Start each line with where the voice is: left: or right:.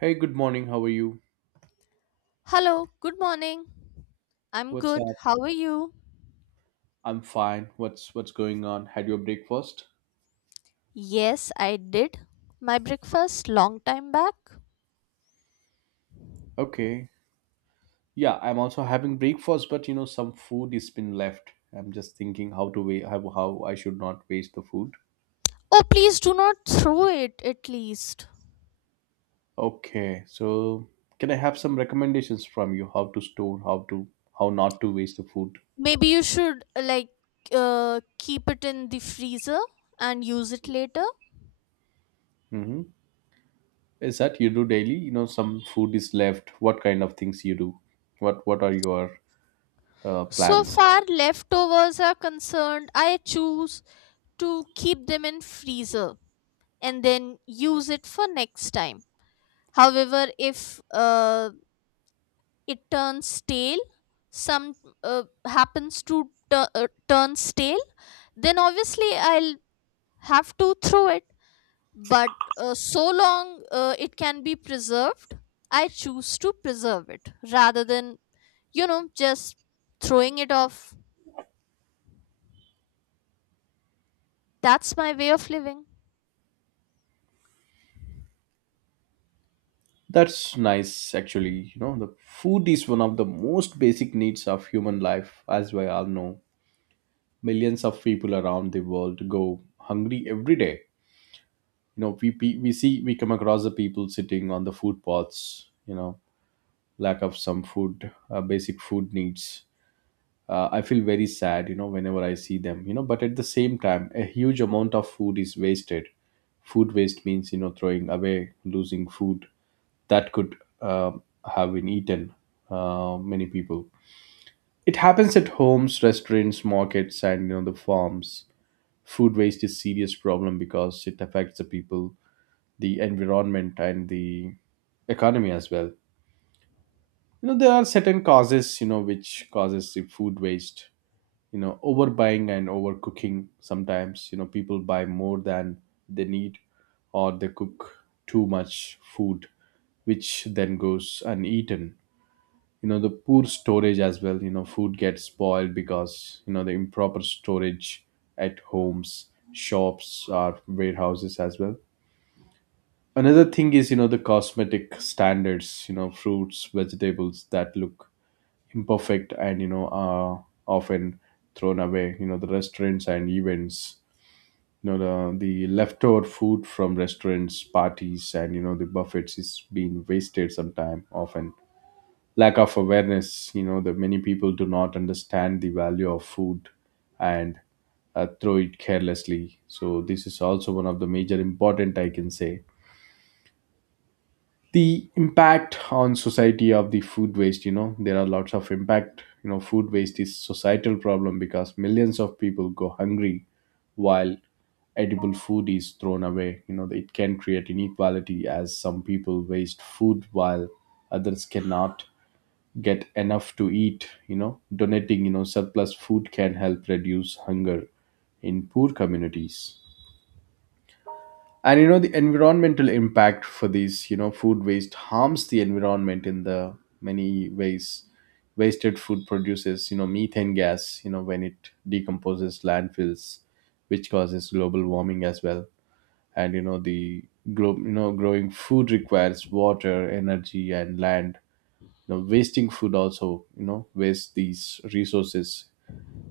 right: Hey, good morning. How are you?
left: Hello, good morning. I'm
right: What's
left: good.
right: up?
left: How are you?
right: I'm fine. What's going on? Had your breakfast?
left: Yes, I did my breakfast long time back.
right: Okay. Yeah, I'm also having breakfast, but you know, some food is been left. I'm just thinking how I should not waste the food.
left: Oh, please do not throw it at least.
right: Okay. So, can I have some recommendations from you how to store, how to how not to waste the food?
left: Maybe you should keep it in the freezer and use it later.
right: Mm-hmm. Is that you do daily? You know, some food is left. What kind of things you do? What are your
left: So
right: plans?
left: far leftovers are concerned, I choose to keep them in freezer and then use it for next time. However, if it turns stale some happens to turn stale, then obviously I'll have to throw it, but so long it can be preserved, I choose to preserve it rather than just throwing it off. That's my way of living.
right: That's nice, actually. You know, the food is one of the most basic needs of human life, as we all know. Millions of people around the world go hungry every day. You know, we see, we come across the people sitting on the food pots, you know, lack of some food, basic food needs. I feel very sad, you know, whenever I see them, you know, but at the same time, a huge amount of food is wasted. Food waste means, you know, throwing away, losing food that could have been eaten, many people. It happens at homes, restaurants, markets, and you know, the farms. Food waste is serious problem because it affects the people, the environment, and the economy as well. You know, there are certain causes, you know, which causes the food waste. You know, overbuying and overcooking. Sometimes, you know, people buy more than they need, or they cook too much food which then goes uneaten. You know, the poor storage as well. You know, food gets spoiled because, you know, the improper storage at homes, shops, or warehouses as well. Another thing is, you know, the cosmetic standards. You know, fruits, vegetables that look imperfect and, you know, are often thrown away. You know, the restaurants and events, you know, the leftover food from restaurants, parties, and you know, the buffets is being wasted sometime often. Lack of awareness, you know, that many people do not understand the value of food and throw it carelessly. So this is also one of the major important, I can say. The impact on society of the food waste, you know, there are lots of impact. You know, food waste is societal problem because millions of people go hungry while edible food is thrown away. You know, it can create inequality as some people waste food while others cannot get enough to eat. You know, donating, you know, surplus food can help reduce hunger in poor communities. And you know, the environmental impact for these, you know, food waste harms the environment in the many ways. Wasted food produces, you know, methane gas, you know, when it decomposes landfills, which causes global warming as well. And you know, the globe, you know, growing food requires water, energy, and land. You know, wasting food also, you know, waste these resources.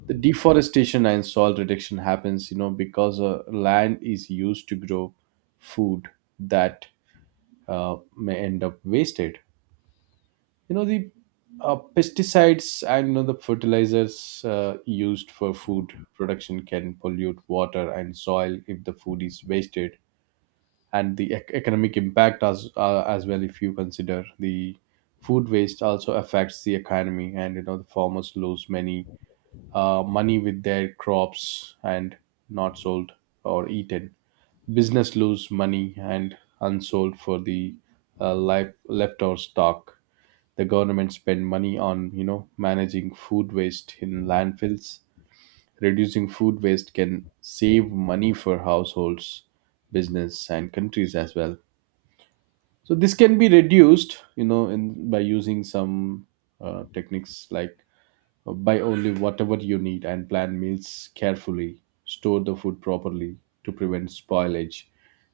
right: The deforestation and soil reduction happens, you know, because land is used to grow food that may end up wasted. You know, the pesticides and you know, the fertilizers used for food production can pollute water and soil if the food is wasted. And the economic impact as well, if you consider the food waste also affects the economy. And you know, the farmers lose many money with their crops and not sold or eaten. Business lose money and unsold for the life leftover stock. The government spend money on, you know, managing food waste in landfills. Reducing food waste can save money for households, business, and countries as well. So this can be reduced, you know, in by using some techniques like buy only whatever you need and plan meals carefully, store the food properly to prevent spoilage,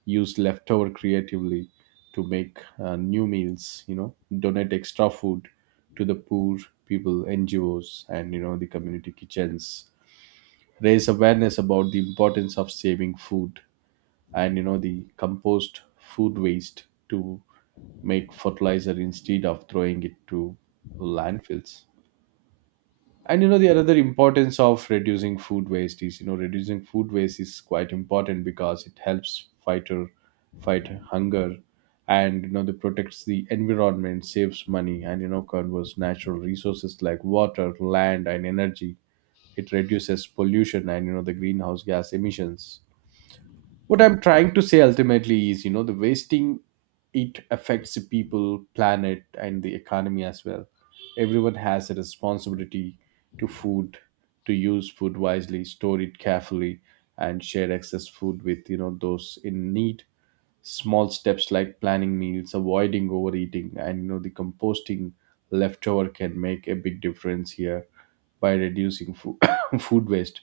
right: use leftover creatively to make new meals. You know, donate extra food to the poor people, ngos, and you know, the community kitchens. Raise awareness about the importance of saving food, and you know, the compost food waste to make fertilizer instead of throwing it to landfills. And you know, the another importance of reducing food waste is, you know, reducing food waste is quite important because it helps fight hunger, and you know, they protects the environment, saves money, and you know, conserves natural resources like water, land, and energy. It reduces pollution and you know, the greenhouse gas emissions. What I'm trying to say ultimately is, you know, the wasting, it affects the people, planet, and the economy as well. Everyone has a responsibility to food, to use food wisely, store it carefully, and share excess food with, you know, those in need. Small steps like planning meals, avoiding overeating, and you know, the composting leftover can make a big difference here. By reducing food waste,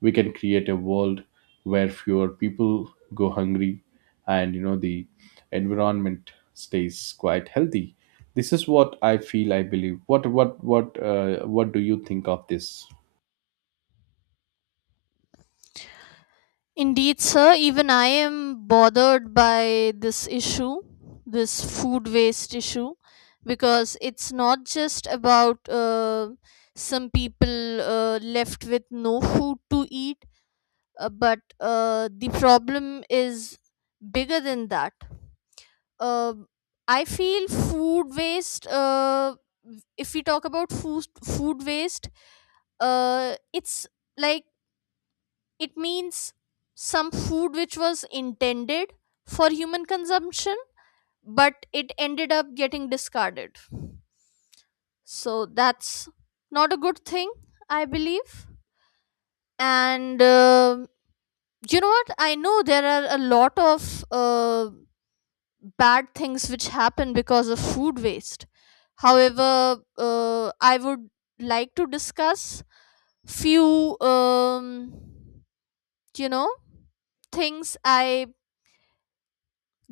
right: we can create a world where fewer people go hungry, and you know, the environment stays quite healthy. This is what I feel, I believe. What do you think of this?
left: Indeed, sir, even I am bothered by this issue, this food waste issue, because it's not just about some people left with no food to eat, but the problem is bigger than that. Uh, I feel food waste, if we talk about food waste, it's like it means some food which was intended for human consumption, but it ended up getting discarded. So that's not a good thing, I believe. And you know what? I know there are a lot of bad things which happen because of food waste. However, I would like to discuss few you know things I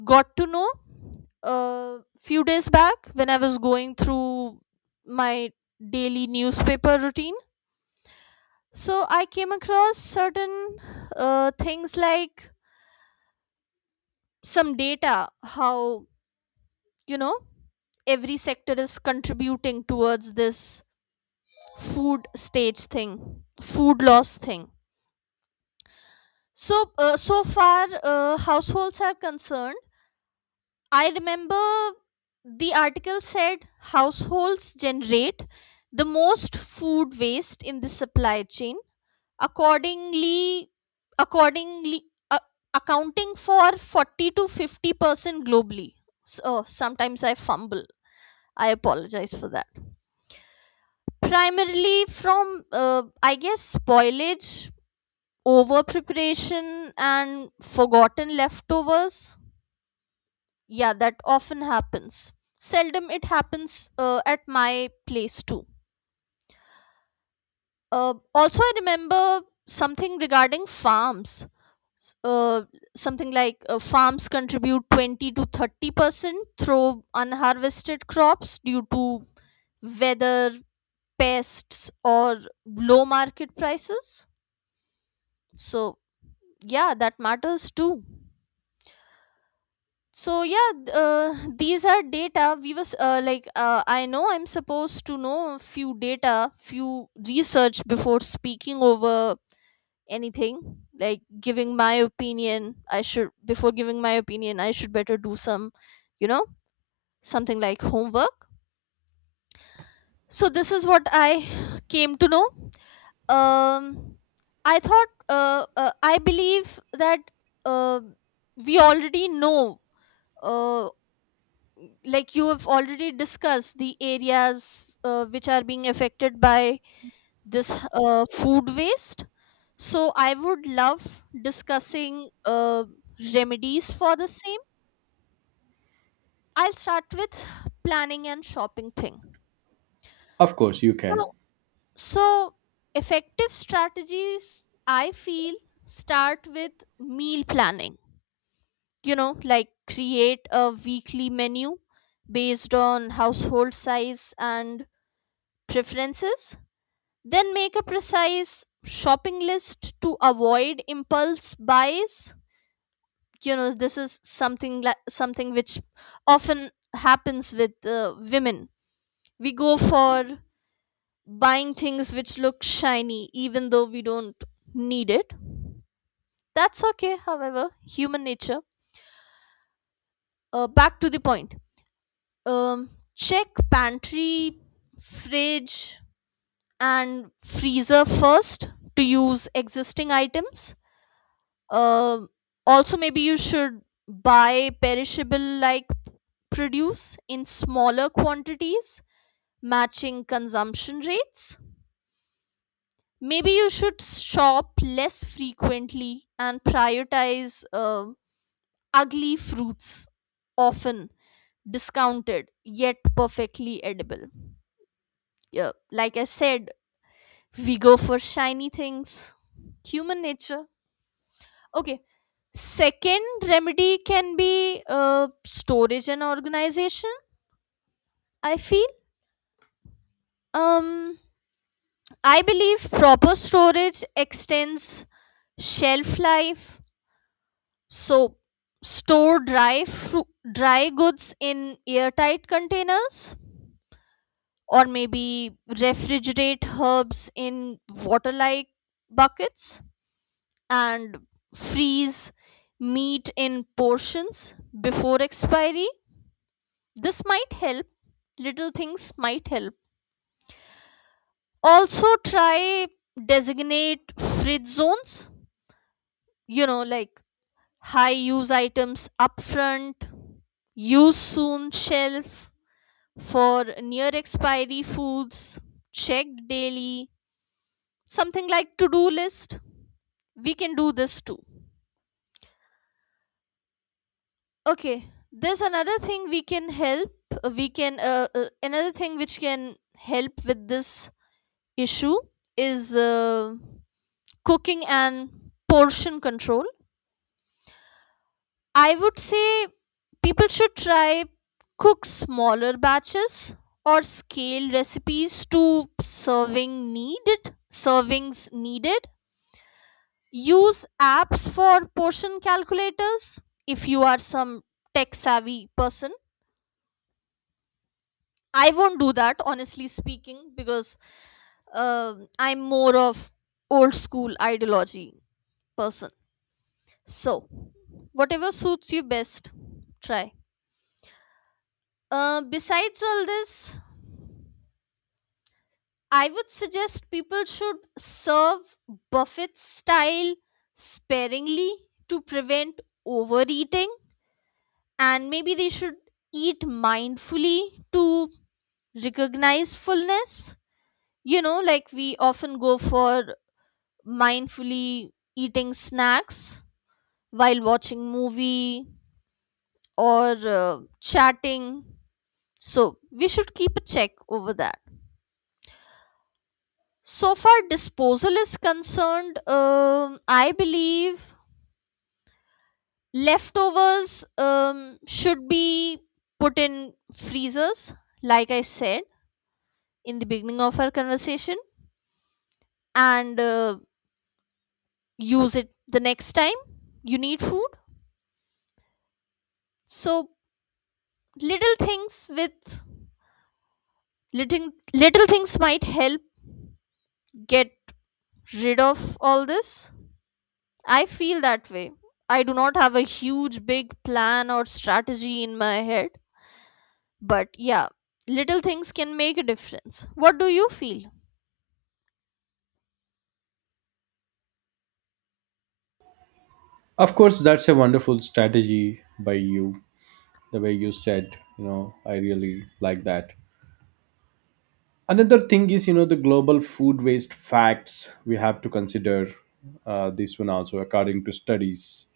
left: got to know a few days back when I was going through my daily newspaper routine. So I came across certain things like some data, how, you know, every sector is contributing towards this food stage thing, food loss thing. So, so far, households are concerned. I remember the article said households generate the most food waste in the supply chain, accordingly, accordingly uh, accounting for 40 to 50% globally. So sometimes I fumble. I apologize for that. Primarily from, I guess, spoilage, over preparation, and forgotten leftovers. Yeah, that often happens. Seldom it happens at my place too. Also, I remember something regarding farms. S- something like Farms contribute 20 to 30% through unharvested crops due to weather, pests, or low market prices. So, yeah, that matters too. These are data we was I know I'm supposed to know a few data, few research before speaking over anything, like giving my opinion. I should Before giving my opinion I should better do some, you know, something like homework. So this is what I came to know. um I thought I believe that uh, we already know. Uh. Like you have already discussed the areas which are being affected by this food waste, so I would love discussing remedies for the same. I'll start with planning and shopping thing.
right: Of course you
left: so
right: can.
left: so effective strategies, I feel, start with meal planning, you know, like create a weekly menu based on household size and preferences, then make a precise shopping list to avoid impulse buys. You know, this is something like something which often happens with women. We go for buying things which look shiny, even though we don't need it. That's okay, however, human nature. Back to the point. Check pantry, fridge, and freezer first to use existing items. Um Also maybe you should buy perishable like produce in smaller quantities matching consumption rates. Maybe you should shop less frequently and prioritize ugly fruits, often discounted yet perfectly edible. Yeah, like I said, we go for shiny things, human nature. Okay. Second remedy can be storage and organization, I feel. Um, I believe proper storage extends shelf life. So, store dry, dry goods in airtight containers, or maybe refrigerate herbs in water like buckets, and freeze meat in portions before expiry. This might help, little things might help. Also, try designate fridge zones, you know, like high use items upfront, use soon shelf for near expiry foods, checked daily, something like to do list. We can do this too. Okay, there's another thing we can help. Another thing which can help with this issue is. Cooking and portion control, I would say. People should try cook smaller batches or scale recipes to servings needed. Use apps for portion calculators if you are some tech savvy person. I won't do that, honestly speaking, because I'm more of old school ideology person. So, whatever suits you best, try. Besides all this, I would suggest people should serve buffet style sparingly to prevent overeating, and maybe they should eat mindfully to recognize fullness. You know, like we often go for mindfully eating snacks while watching movie or chatting. So we should keep a check over that. So far, disposal is concerned, I believe leftovers should be put in freezers, like I said in the beginning of our conversation, and use it the next time you need food. So little things with little things might help get rid of all this. I feel that way. I do not have a huge big plan or strategy in my head, but yeah, little things can make a difference. What do you feel?
right: Of course that's a wonderful strategy by you, the way you said, you know, I really like that. Another thing is, you know, the global food waste facts we have to consider, this one also. According to studies,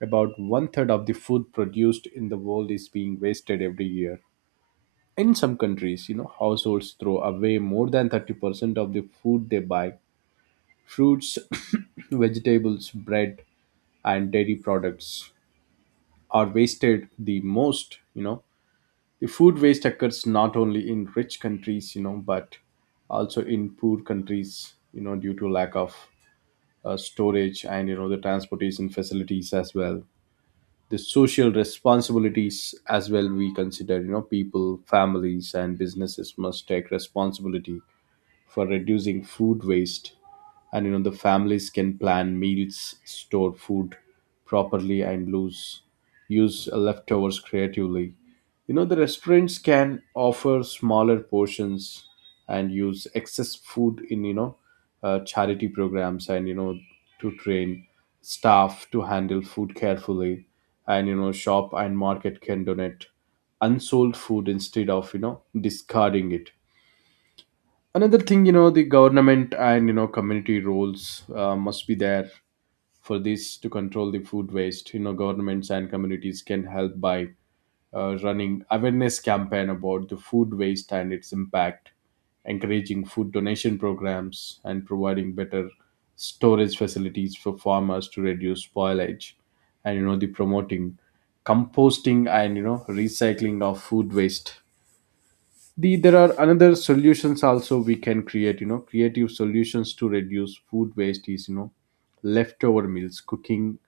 right: about one third of the food produced in the world is being wasted every year. In some countries, you know, households throw away more than 30% of the food they buy. Fruits, vegetables, bread, and dairy products are wasted the most, you know. The food waste occurs not only in rich countries, you know, but also in poor countries, you know, due to lack of storage and you know, the transportation facilities as well. The social responsibilities as well we consider, you know, people, families, and businesses must take responsibility for reducing food waste. And you know, the families can plan meals, store food properly, and lose use leftovers creatively. You know, the restaurants can offer smaller portions and use excess food in, you know, charity programs, and you know, to train staff to handle food carefully. And you know, shop and market can donate unsold food instead of, you know, discarding it. Another thing, you know, the government and you know, community roles must be there for this to control the food waste. You know, governments and communities can help by running awareness campaign about the food waste and its impact, encouraging food donation programs, and providing better storage facilities for farmers to reduce spoilage, and you know, the promoting composting and you know, recycling of food waste. The there are another solutions also we can create. You know, creative solutions to reduce food waste is, you know, leftover meals cooking,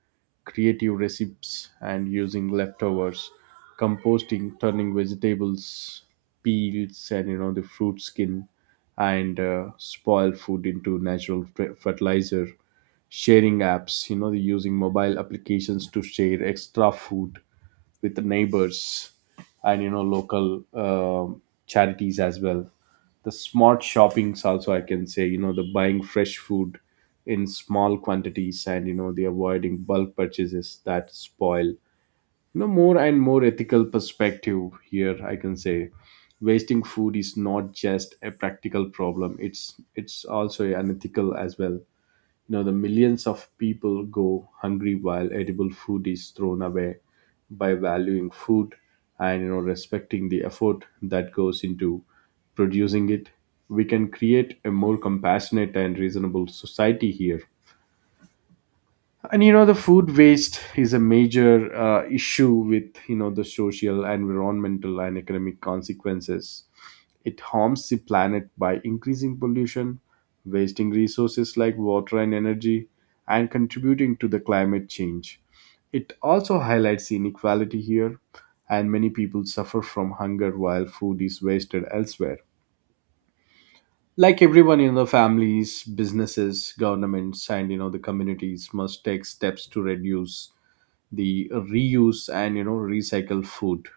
right: creative recipes, and using leftovers. Composting, turning vegetables peels and you know, the fruit skin and spoiled food into natural fertilizer. Sharing apps, you know, using mobile applications to share extra food with the neighbors and you know, local charities as well. The smart shoppings also I can say, you know, the buying fresh food in small quantities and you know, the avoiding bulk purchases that spoil, you know, more and more. Ethical perspective here I can say, wasting food is not just a practical problem, it's also an ethical as well. You know, the millions of people go hungry while edible food is thrown away. By valuing food and you know, respecting the effort that goes into producing it, we can create a more compassionate and reasonable society here. And you know, the food waste is a major issue with, you know, the social, environmental, and economic consequences. It harms the planet by increasing pollution, wasting resources like water and energy, and contributing to the climate change. It also highlights the inequality here, and many people suffer from hunger while food is wasted elsewhere. Like everyone in the families, businesses, governments, and you know, the communities must take steps to reduce, the reuse, and you know, recycle food.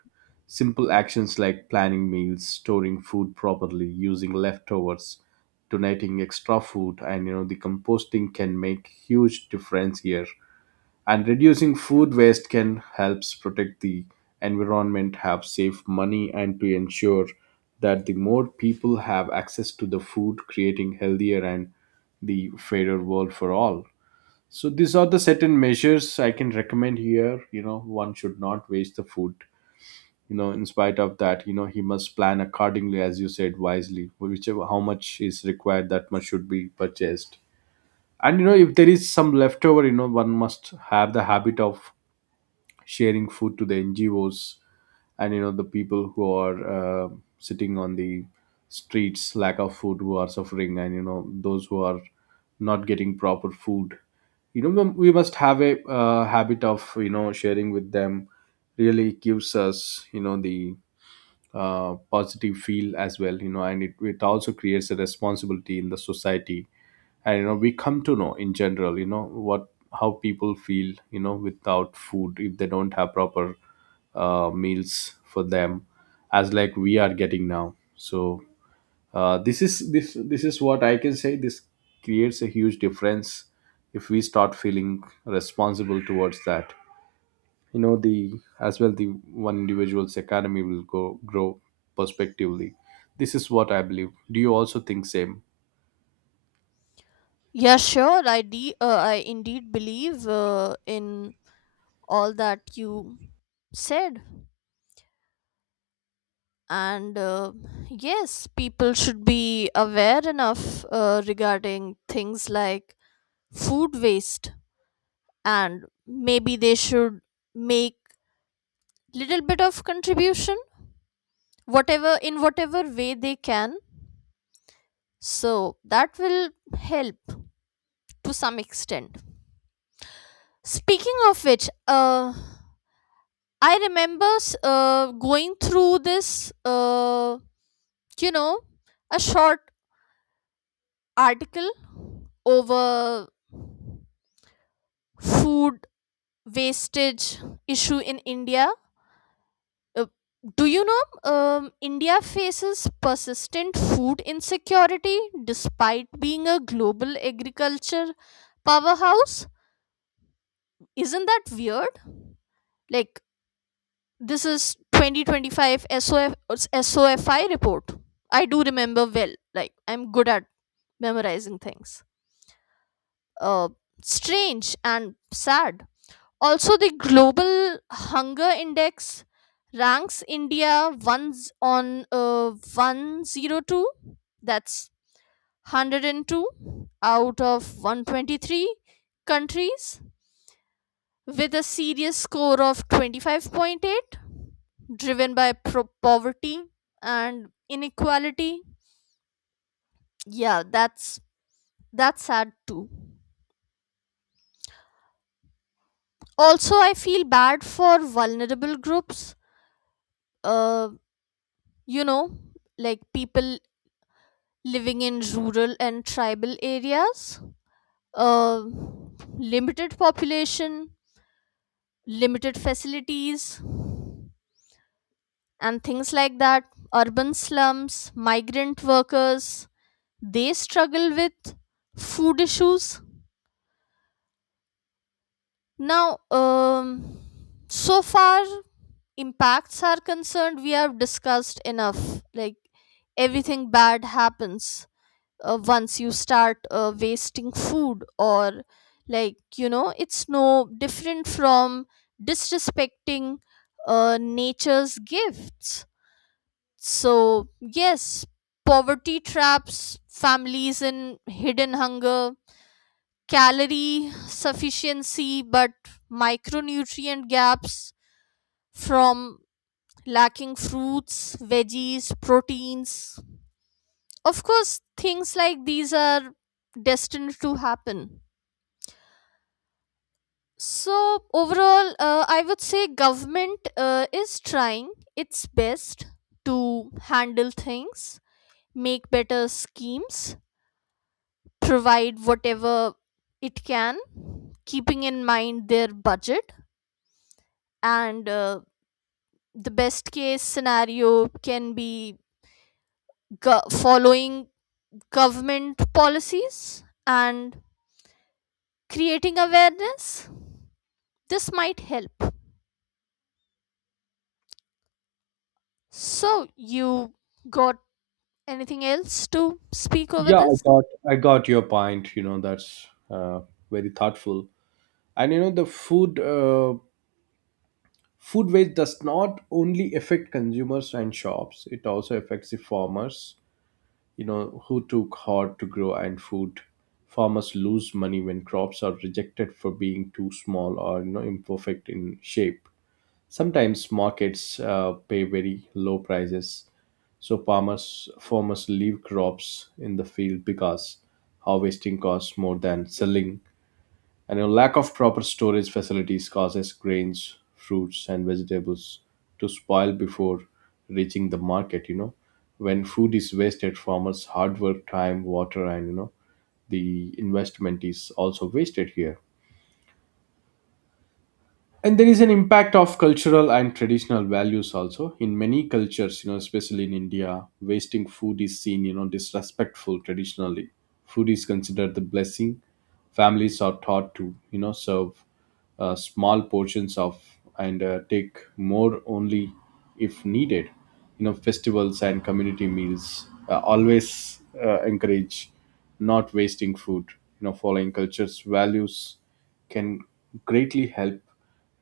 right: Simple actions like planning meals, storing food properly, using leftovers, donating extra food, and you know, the composting can make huge difference here. And reducing food waste can helps protect the environment, have save money, and to ensure that the more people have access to the food, creating healthier and the fairer world for all. So these are the certain measures I can recommend here. You know, one should not waste the food. You know, in spite of that, you know, he must plan accordingly, as you said, wisely. Whichever how much is required, that much should be purchased. And if there is some leftover, one must have the habit of sharing food to the NGOs, and the people who are uh, sitting on the streets, lack of food, who are suffering, and those who are not getting proper food, mum, we must have a habit of sharing with them. Really gives us the positive feel as well, and it also creates a responsibility in the society. And we come to know in general what, how people feel without food, if they don't have proper meals for them, as like we are getting now. So this is what I can say. This creates a huge difference if we start feeling responsible towards that. The, as well, the one individual's economy will go grow prospectively. This is what I believe. Do you also think same?
left: Yeah, sure. I indeed believe in all that you said, and yes, people should be aware enough regarding things like food waste, and maybe they should make little bit of contribution, whatever, in whatever way they can, so that will help to some extent. Speaking of which, I remember going through this you know a short article over food wastage issue in India. Uh, do you know, um, India faces persistent food insecurity despite being a global agriculture powerhouse? Isn't that weird? Like, this is 2025 SOFI report. I do remember well, like I'm good at memorizing things. uh Strange and sad. Also, the global hunger index ranks India once on 102. That's 102 out of 123 countries with a serious score of 25.8, driven by poverty and inequality. Yeah, that's sad too. Also, I feel bad for vulnerable groups. Uh, you know, like people living in rural and tribal areas. Uh, Limited population, limited facilities, and things like that. Urban slums, migrant workers, they struggle with food issues. Now, so far, impacts are concerned, we have discussed enough. Like, everything bad happens once you start wasting food, or like, you know, it's no different from disrespecting nature's gifts. So, yes, poverty traps families in hidden hunger, calorie sufficiency but micronutrient gaps from lacking fruits, veggies, proteins. Of course, things like these are destined to happen. So, overall, I would say government is trying its best to handle things, make better schemes, provide whatever it can, keeping in mind their budget, and the best case scenario can be following government policies and creating awareness. This might help. So you got anything else to speak over
right: Yeah,
left: this?
right: I got your point. That's very thoughtful. And, the food food waste does not only affect consumers and shops; it also affects the farmers, who took hard to grow and food. Farmers lose money when crops are rejected for being too small or imperfect in shape. Sometimes markets pay very low prices, so farmers leave crops in the field because harvesting costs more than selling. And a lack of proper storage facilities causes grains, fruits and vegetables to spoil before reaching the market. When food is wasted, farmers' hard work, time, water, and the investment is also wasted here. And there is an impact of cultural and traditional values also. In many cultures, especially in India, wasting food is seen, disrespectful. Traditionally, food is considered the blessing. Families are taught to serve small portions of, and take more only if needed. Festivals and community meals always encourage not wasting food. Following cultures values can greatly help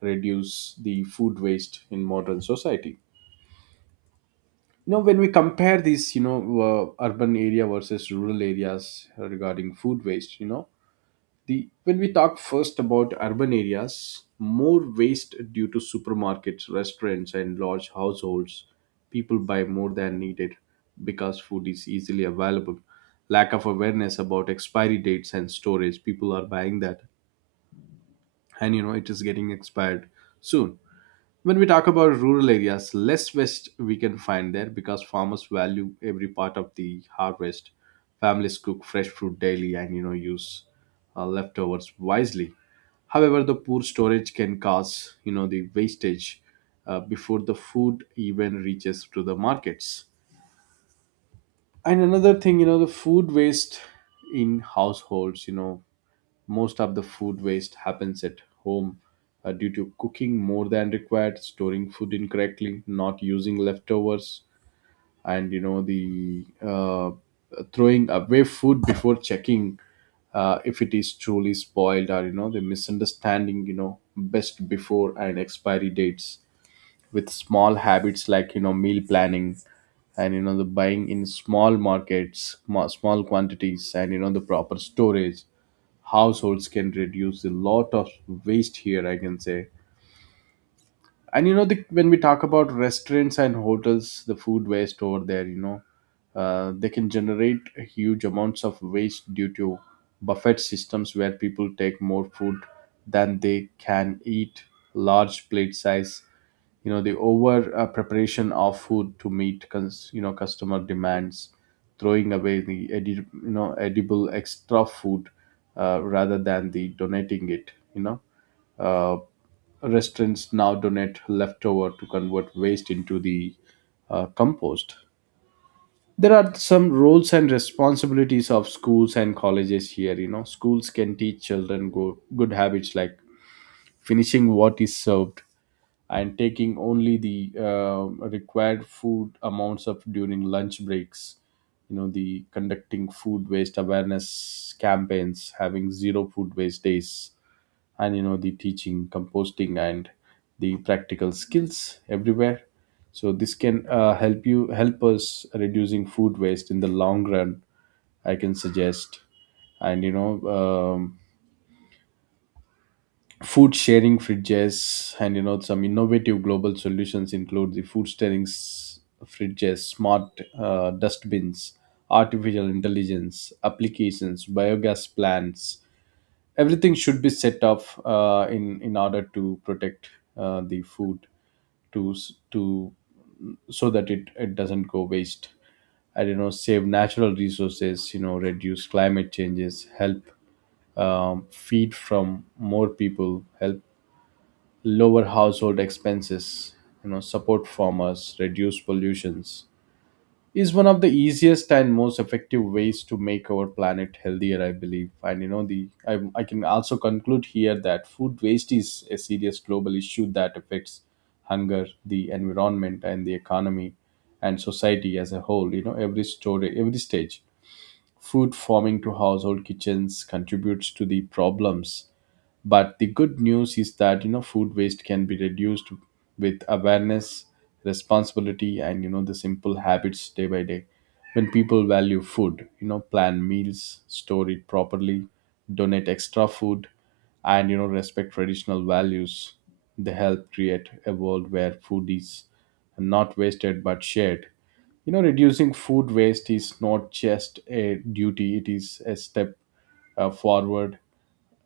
right: reduce the food waste in modern society. When we compare these, urban area versus rural areas regarding food waste, the, when we talk first about urban areas, more waste due to supermarkets, restaurants and large households. People buy more than needed because food is easily available. Lack of awareness about expiry dates and storage, people are buying that, and it is getting expired soon. When we talk about rural areas, less waste we can find there because farmers value every part of the harvest. Families cook fresh fruit daily and use leftovers wisely. However, the poor storage can cause the wastage before the food even reaches to the markets. And another thing, the food waste in households, most of the food waste happens at home due to cooking more than required, storing food incorrectly, not using leftovers, and the throwing away food before checking if it is truly spoiled, or the misunderstanding, best before and expiry dates. With small habits like meal planning, and the buying in small markets, small quantities, and the proper storage, households can reduce a lot of waste here, I can say. And when we talk about restaurants and hotels, the food waste over there, they can generate huge amounts of waste due to buffet systems where people take more food than they can eat, large plate size, the over preparation of food to meet customer demands, throwing away the edible extra food rather than the donating it. Uh, Restaurants now donate leftover to convert waste into the compost. There are some roles and responsibilities of schools and colleges here. Schools can teach children good habits like finishing what is served and taking only the required food amounts of during lunch breaks, the conducting food waste awareness campaigns, having zero food waste days, and the teaching composting and the practical skills everywhere. So this can help us reducing food waste in the long run, I can suggest. And um, food sharing fridges, and some innovative global solutions include the food sharing fridges, smart dustbins, artificial intelligence applications, biogas plants. Everything should be set up in order to protect the food to s- to so that it doesn't go waste. I don't know, save natural resources, reduce climate changes, help feed from more people, help lower household expenses, support farmers, reduce pollutions, is one of the easiest and most effective ways to make our planet healthier, I believe. And, the I can also conclude here that food waste is a serious global issue that affects hunger, the environment, and the economy and society as a whole. Every story, every stage, food farming to household kitchens contributes to the problems. But the good news is that food waste can be reduced with awareness, responsibility, and the simple habits day by day. When people value food, plan meals, store it properly, donate extra food, and respect traditional values, they help create a world where food is not wasted but shared. Reducing food waste is not just a duty, it is a step forward,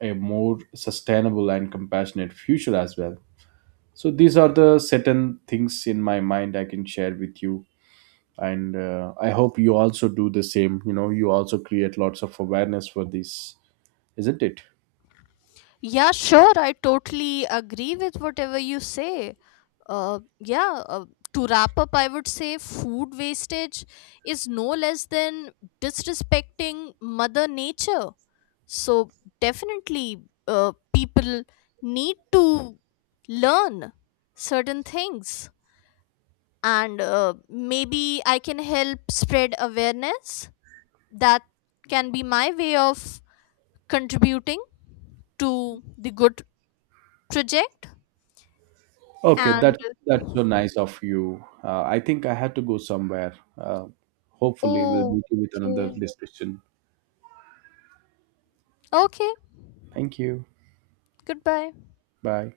right: a more sustainable and compassionate future as well. So these are the certain things in my mind I can share with you. And I hope you also do the same. You also create lots of awareness for this, isn't it?
left: Yeah, sure, I totally agree with whatever you say. Uh, yeah, uh, to wrap up, I would say food wastage is no less than disrespecting Mother Nature. So, definitely, people need to learn certain things. And maybe I can help spread awareness. That can be my way of contributing to the good project.
right: Okay,
left: And
right: that's so nice of you. I think I had to go somewhere. Hopefully we'll
left: oh,
right: meet you with another
left: okay.
right: discussion.
left: Okay.
right: Thank you.
left: Goodbye.
right: Bye.